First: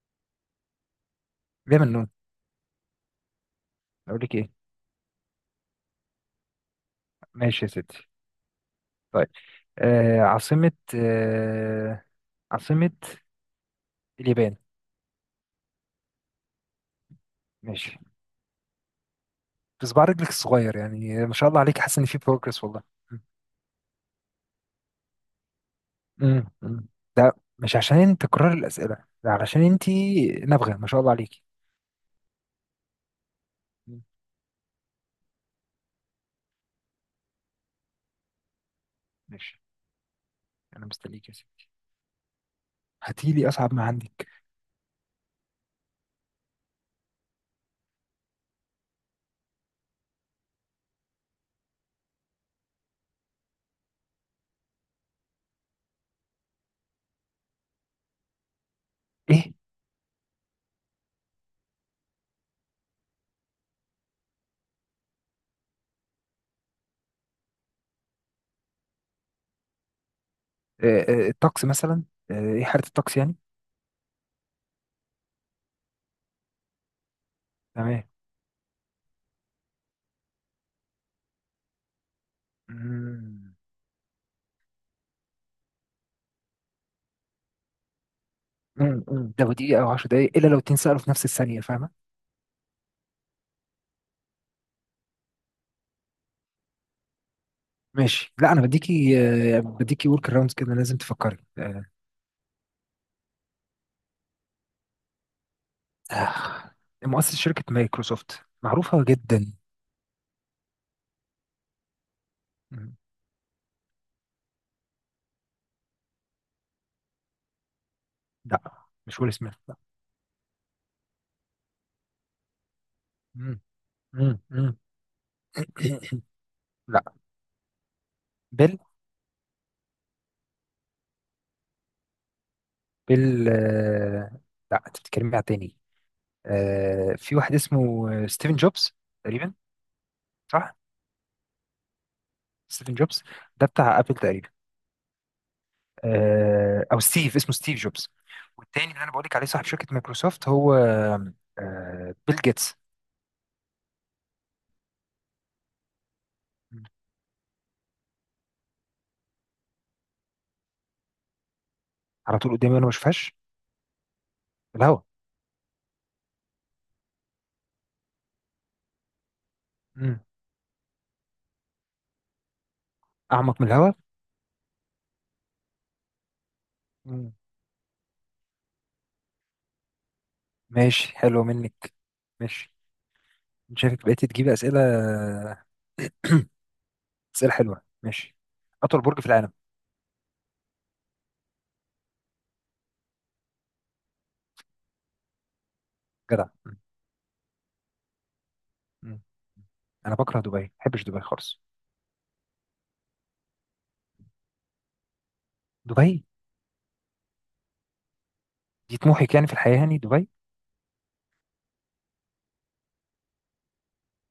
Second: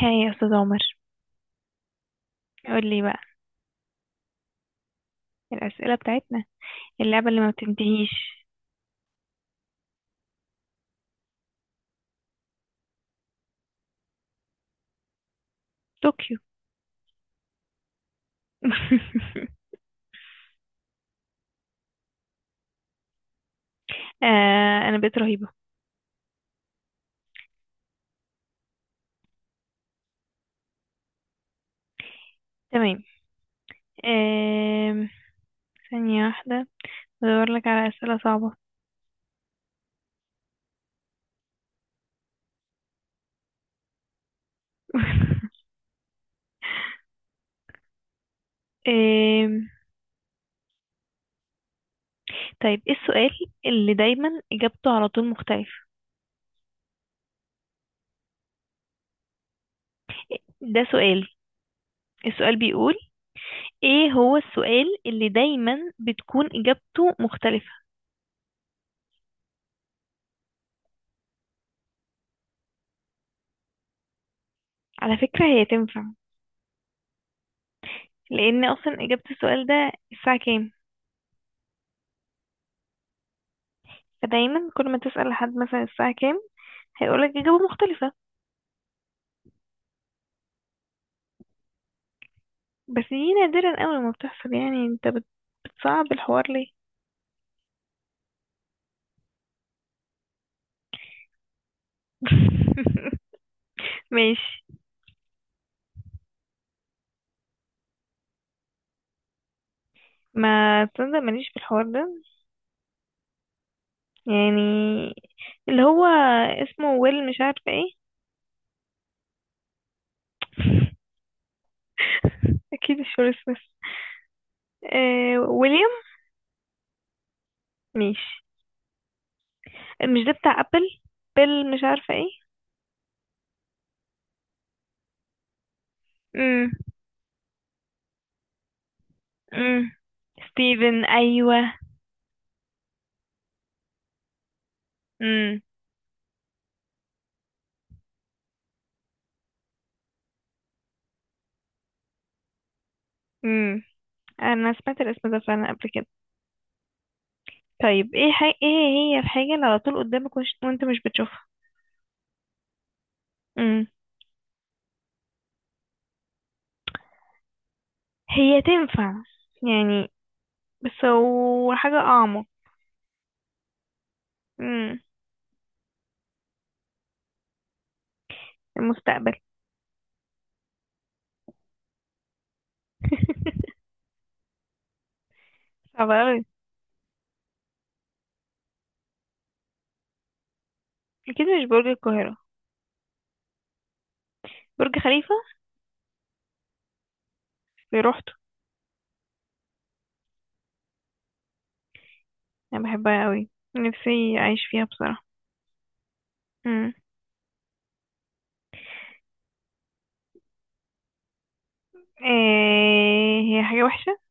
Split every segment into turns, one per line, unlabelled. هاي يا استاذ عمر.
ليه منون؟
قول لي بقى
اقول لك ايه؟
الأسئلة بتاعتنا اللعبة اللي ما
ماشي يا ستي.
بتنتهيش.
طيب. عاصمة، عاصمة اليابان.
طوكيو.
ماشي. بصبع رجلك الصغير يعني ما شاء الله عليك، حاسس ان في بروجرس والله.
آه انا بقيت رهيبة.
أمم. ده مش عشان انت تكرر الأسئلة، ده علشان انت نابغة ما شاء الله عليك.
تمام.
أمم.
آم، ثانية واحدة، بدور لك على أسئلة صعبة.
ماشي، انا مستنيك يا ستي، هاتي لي اصعب ما عندك.
آم، طيب، ايه السؤال اللي دايما إجابته على طول مختلفة؟
ايه؟
ده سؤال. السؤال بيقول ايه هو السؤال اللي دايما بتكون إجابته مختلفة؟
آه الطقس مثلا، ايه حالة الطقس يعني.
على فكرة هي تنفع،
تمام.
لأن أصلا إجابة السؤال ده الساعة كام.
أمم.
فدايما كل ما تسأل حد مثلا الساعة كام، هيقولك إجابة مختلفة.
أمم. أمم. ده دقيقة او 10 دقايق، الا لو اتنين سألوا في نفس الثانية، فاهمة؟
بس دي نادرا أوي ما بتحصل. يعني انت بتصعب الحوار ليه؟
ماشي، لا انا بديكي بديكي ورك اراوندز كده، لازم تفكري.
ماشي.
آه، مؤسس شركه مايكروسوفت معروفه جدا.
ما تصدق ماليش في الحوار ده.
مم.
يعني اللي هو اسمه ويل مش عارفة ايه.
لا مش ويل سميث، لا.
اكيد مش ويل سميث.
مم. مم. مم.
آه ويليام.
لا.
ماشي.
بيل.
مش ده بتاع ابل؟ بيل مش عارفة ايه.
بيل لا، انت بتتكلمي على تاني.
امم.
في واحد اسمه ستيفن جوبز تقريبا.
امم.
صح،
ستيفن، ايوه.
ستيفن جوبز، ده بتاع ابل تقريبا.
امم.
او ستيف، اسمه ستيف جوبز. والتاني اللي انا بقولك عليه صاحب شركه مايكروسوفت هو بيل جيتس.
امم. انا سمعت الاسم ده فعلا قبل كده. طيب ايه حاجة، ايه هي الحاجة اللي على طول قدامك وانت مش بتشوفها؟
على طول قدامي وانا ما بشوفهاش.
امم.
الهواء.
هي تنفع يعني،
مم.
بس هو حاجة اعمق.
أعمق من الهواء.
امم.
مم.
المستقبل.
ماشي، حلو منك. ماشي. أنت شايفك بقيت تجيب أسئلة،
صعب اوي.
أسئلة حلوة، ماشي. أطول برج في العالم.
اكيد مش برج القاهرة. برج خليفة.
جدع.
في روحته.
مم. أنا بكره دبي، ما بحبش دبي خالص.
انا بحبها اوي، نفسي اعيش فيها بصراحة.
دبي
امم.
دي طموحك يعني في الحياة يعني؟ دبي؟
إيه هي حاجة وحشة؟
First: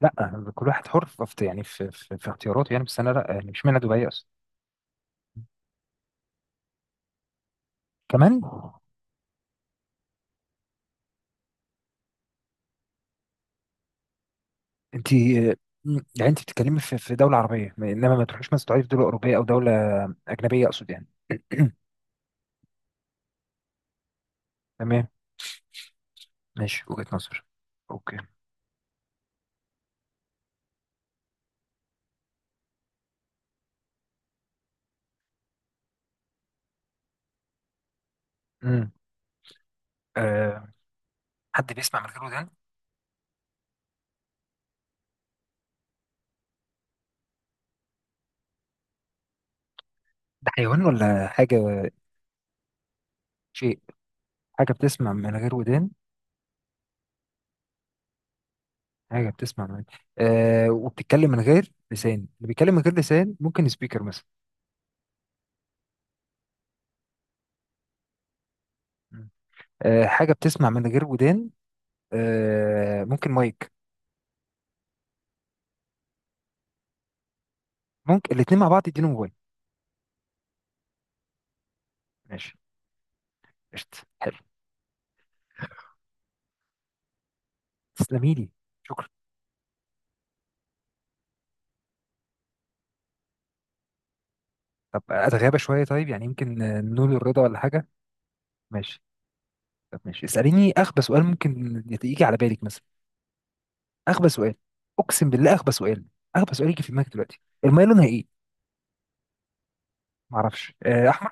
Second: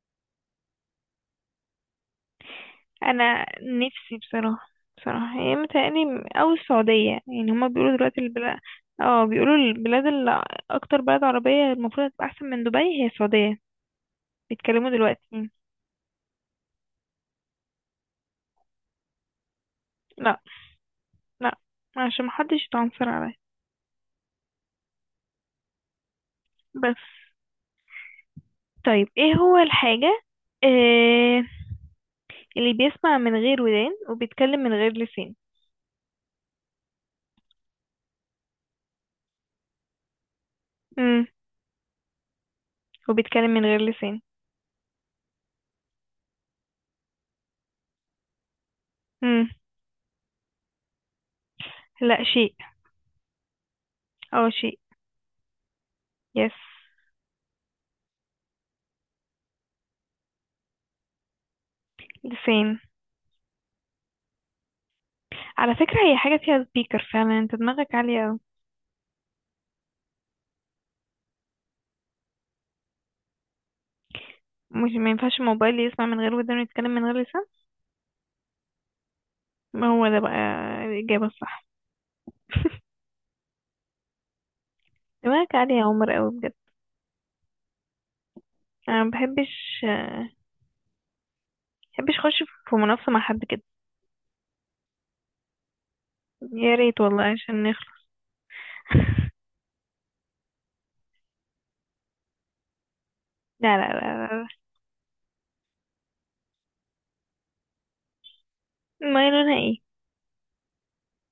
لا، كل واحد حر يعني في اختياراته يعني، بس أنا لا،
انا
يعني مش معنى دبي
نفسي
أصلا.
بصراحه، بصراحه هي متهيألي او السعوديه. يعني هما بيقولوا دلوقتي
كمان
البلاد، اه بيقولوا البلاد اللي، اكتر بلد عربيه المفروض هتبقى احسن من دبي هي السعوديه. بيتكلموا
انت يعني،
دلوقتي.
انت بتتكلمي في دوله عربيه، انما ما تروحيش مثلا تقعدي في دوله اوروبيه او دوله
لا،
اجنبيه اقصد يعني.
لا، عشان محدش يتعنصر عليا
تمام. ماشي،
بس.
وجهة نظر. اوكي.
طيب ايه هو الحاجه، آه، اللي بيسمع من غير ودان وبيتكلم من غير لسان؟
امم آه.
امم.
حد بيسمع من غير ودان؟
وبيتكلم من غير لسان. امم.
ده حيوان ولا حاجة؟
لا، شيء.
شيء.
اه
حاجة
شيء.
بتسمع من غير ودان.
يس.
حاجة بتسمع من، وبتتكلم من غير لسان. اللي بيتكلم
لسان.
من غير لسان ممكن سبيكر مثلا.
على فكرة هي حاجة فيها سبيكر فعلا. انت دماغك عالية اوي.
مم. آه، حاجة بتسمع من غير ودان، آه ممكن مايك.
مش ما ينفعش الموبايل يسمع من غير ودان ويتكلم من غير لسان؟
ممكن الاتنين مع بعض، يدينهم موبايل.
ما هو ده بقى الإجابة الصح.
ماشي. قشطة، حلو.
دماغك عالية يا عمر قوي بجد.
تسلمي لي،
انا
شكرا.
ما بحبش بحبش اخش في منافسة مع حد كده.
طب أتغابى شوية طيب، يعني يمكن
يا ريت
نقول
والله
الرضا ولا
عشان
حاجة.
نخلص.
ماشي. طب ماشي، اسأليني أخبث سؤال ممكن يجي على بالك مثلا،
لا لا لا
اغبى
لا.
سؤال. اقسم بالله اغبى سؤال، اغبى سؤال يجي في دماغك دلوقتي، الميه لونها ايه؟
لا. ما لونها ايه.
ما اعرفش، احمر.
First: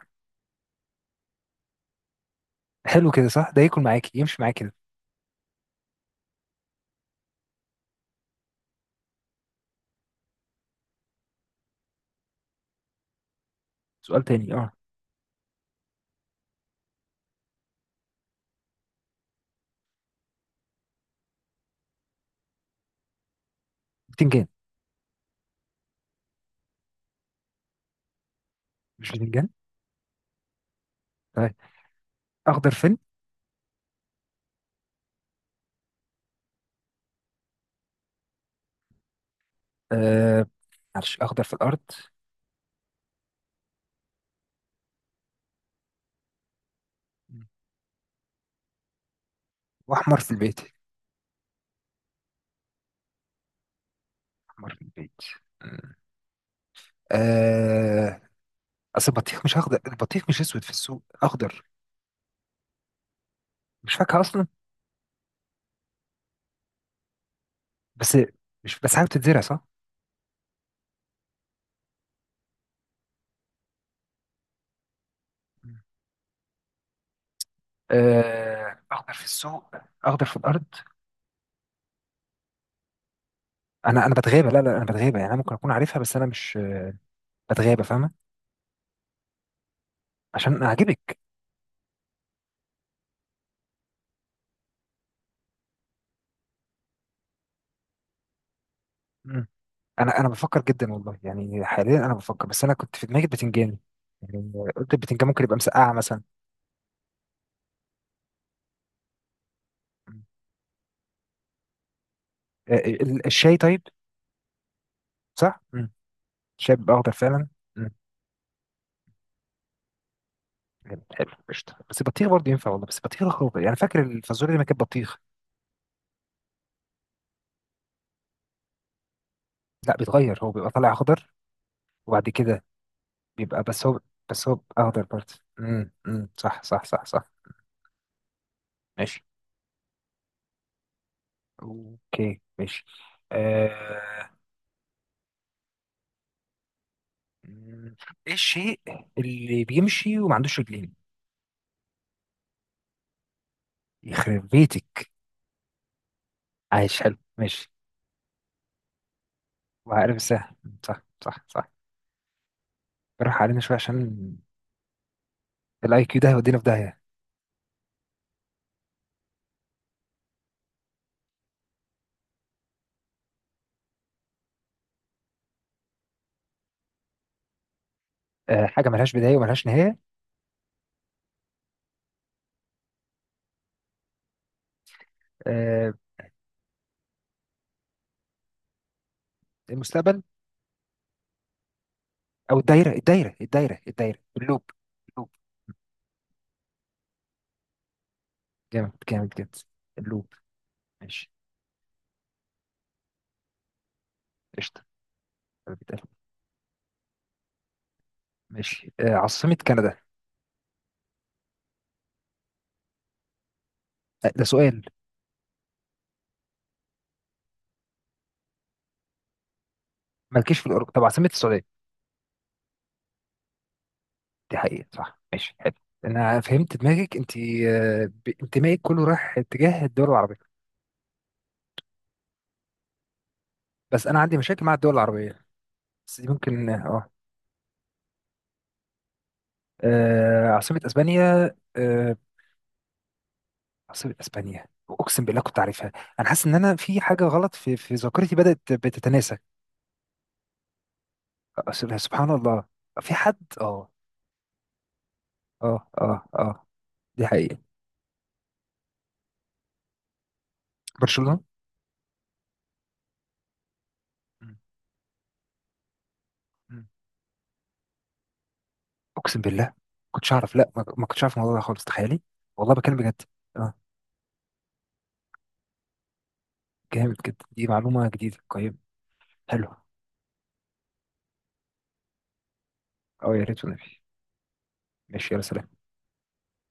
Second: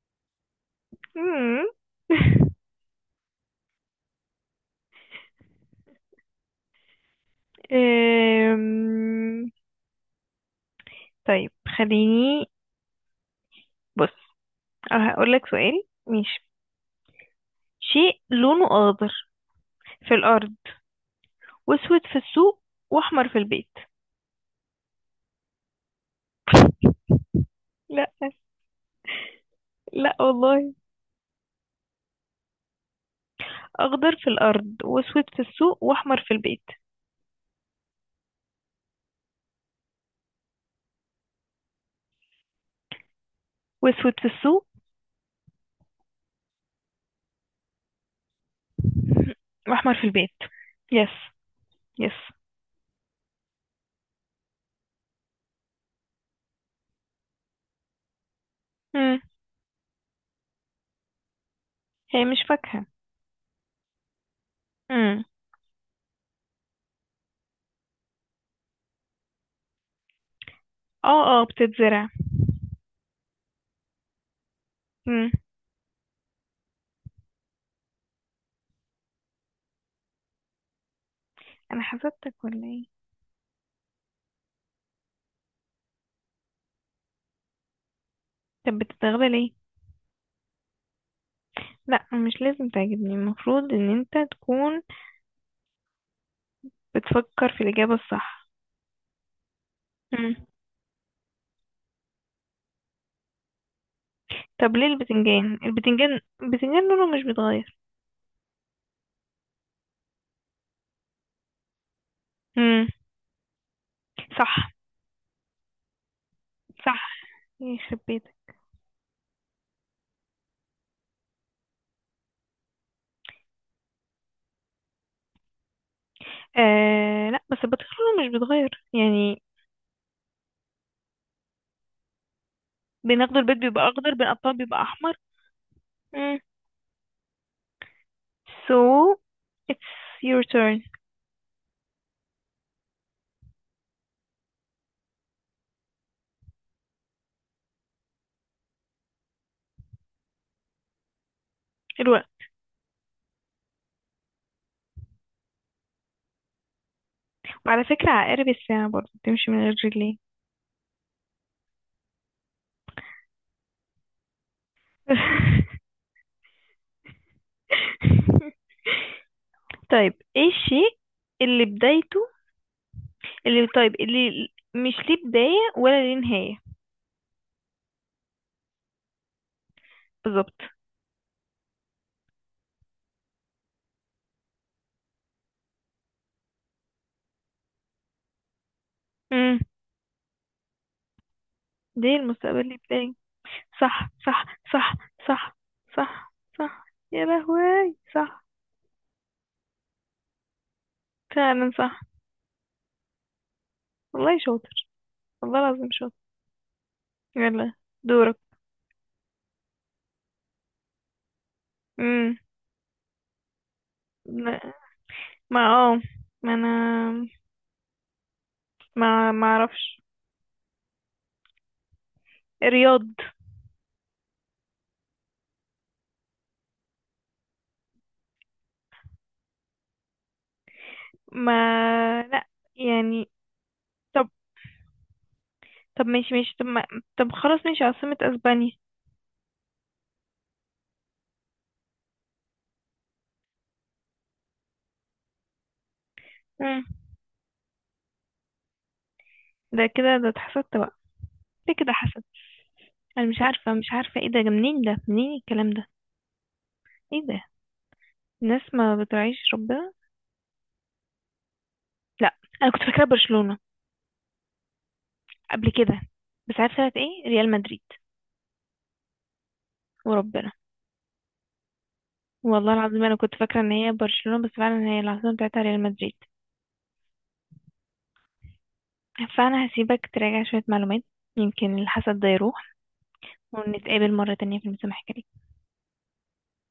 مم.
حلو كده، صح؟ ده ياكل معاكي، يمشي معاك كده.
أم، طيب، خليني، بص،
سؤال تاني، اه.
هقول لك سؤال ماشي. شيء لونه اخضر في الارض، واسود في السوق، واحمر في البيت.
بتنجان؟
لا.
مش بتنجان؟
لا والله.
طيب. اخضر فين؟
أخضر في الأرض، وأسود في السوق، وأحمر في البيت.
آه. معلش، اخضر في الارض
وأسود في السوق وأحمر في
واحمر في
البيت.
البيت.
يس. يس.
احمر في البيت. آه. آه، اصل
مم.
البطيخ مش اخضر؟ البطيخ مش اسود في السوق، اخضر.
هي مش فاكهة.
مش فاكهه اصلا؟
مم.
بس، مش بس حاجه بتتزرع؟ صح.
اه اه بتتزرع. مم.
اخضر في السوق، اخضر في الارض.
أنا حسبتك ولا ايه؟
انا بتغابى، لا انا بتغابى يعني، انا ممكن اكون عارفها بس انا مش اتغابى، فاهمه؟
طب بتتغلى ليه؟
عشان اعجبك.
لا، مش لازم تعجبني، المفروض ان انت تكون بتفكر في الإجابة الصح.
مم. انا
مم.
بفكر جدا والله يعني، حاليا انا بفكر، بس انا كنت في دماغي البتنجان، يعني
طب ليه
قلت البتنجان ممكن يبقى
البتنجان؟
مسقعه
البتنجان
مثلا.
البتنجان لونه مش بيتغير.
مم.
مم.
الشاي طيب؟
صح
صح. الشاي بيبقى اخضر
صح.
فعلا. مم.
يخرب بيتك.
حلو حلو، قشطه، بس البطيخ برضه ينفع والله، بس البطيخ اخضر، يعني فاكر الفازوليا اللي ما كانت بطيخ.
آه لا، بس البطيخ لونه مش بيتغير يعني.
لا بيتغير، هو بيبقى طالع اخضر وبعد كده
بناخده البيض
بيبقى،
بيبقى اخضر،
بس
بنقطعه
هو
بيبقى
اخضر
احمر.
برضه. امم
مم.
صح صح صح صح.
So
ماشي.
it's your turn.
اوكي ماشي. آه. مم. ايه الشيء اللي بيمشي وما عندوش رجلين؟
الوقت.
يخرب بيتك، عايش حلو، ماشي.
وعلى فكرة عقارب الساعة برضه بتمشي من غير
وعارف
رجلين.
السهل. صح صح صح. براح علينا شويه، عشان الاي كيو ده هيودينا في داهيه.
طيب ايه الشيء اللي بدايته اللي طيب اللي مش ليه بداية ولا ليه نهاية؟
أه، حاجه ملهاش بدايه وملهاش نهايه؟
بالظبط.
أه.
مم.
المستقبل.
ليه
او
المستقبل ليه
الدايره
بداية.
الدايره الدايره
صح
الدايره
صح.
اللوب.
صح.
اللوب.
صح. صح. صح. يا لهوي صح.
جامد جامد جامد. اللوب. ماشي.
فعلا صح. والله شاطر.
قشطه.
والله العظيم
بيتقال.
شاطر. يلا دورك.
ماشي. أه، عاصمه كندا.
امم.
أه ده سؤال.
ما اه ما انا ما ما اعرفش.
مالكيش في الاوروبا؟ طب عاصمه السعوديه.
رياض.
دي حقيقة، صح، ماشي، حلو. انا فهمت دماغك انت، انتمائك كله رايح اتجاه الدول العربية،
ما لا، يعني.
بس انا
طب
عندي مشاكل مع الدول العربية.
طب
بس دي
ماشي ماشي طب
ممكن،
ما...
اه.
طب خلاص ماشي، عاصمة اسبانيا.
عاصمة اسبانيا. عاصمة اسبانيا، اقسم بالله كنت عارفها. انا حاسس ان انا
مم.
في حاجة غلط في ذاكرتي، بدأت بتتناسى.
ده كده، ده اتحسدت بقى، ده كده حسد.
سبحان الله. في
انا مش
حد،
عارفة،
اه
ايه ده، منين الكلام ده؟
اه اه اه،
ايه
دي
ده.
حقيقة.
الناس ما بتراعيش ربنا.
برشلونة.
لا، انا كنت فاكرة برشلونة
مم.
قبل كده، بس عارفة
مم.
طلعت ايه؟ ريال مدريد.
اقسم بالله كنتش
وربنا،
اعرف، لا ما كنتش اعرف الموضوع ده خالص، تخيلي.
والله
والله بكلم
العظيم انا
بجد.
كنت فاكرة ان
آه.
هي برشلونة، بس فعلا هي العاصمة بتاعتها ريال مدريد.
جامد جدا، دي معلومة جديدة قيم.
فأنا
حلو.
هسيبك تراجع شوية معلومات، يمكن الحسد ده يروح،
أو يا ريت والنبي.
ونتقابل مرة تانية في المسامحة.
ماشي يا سلام.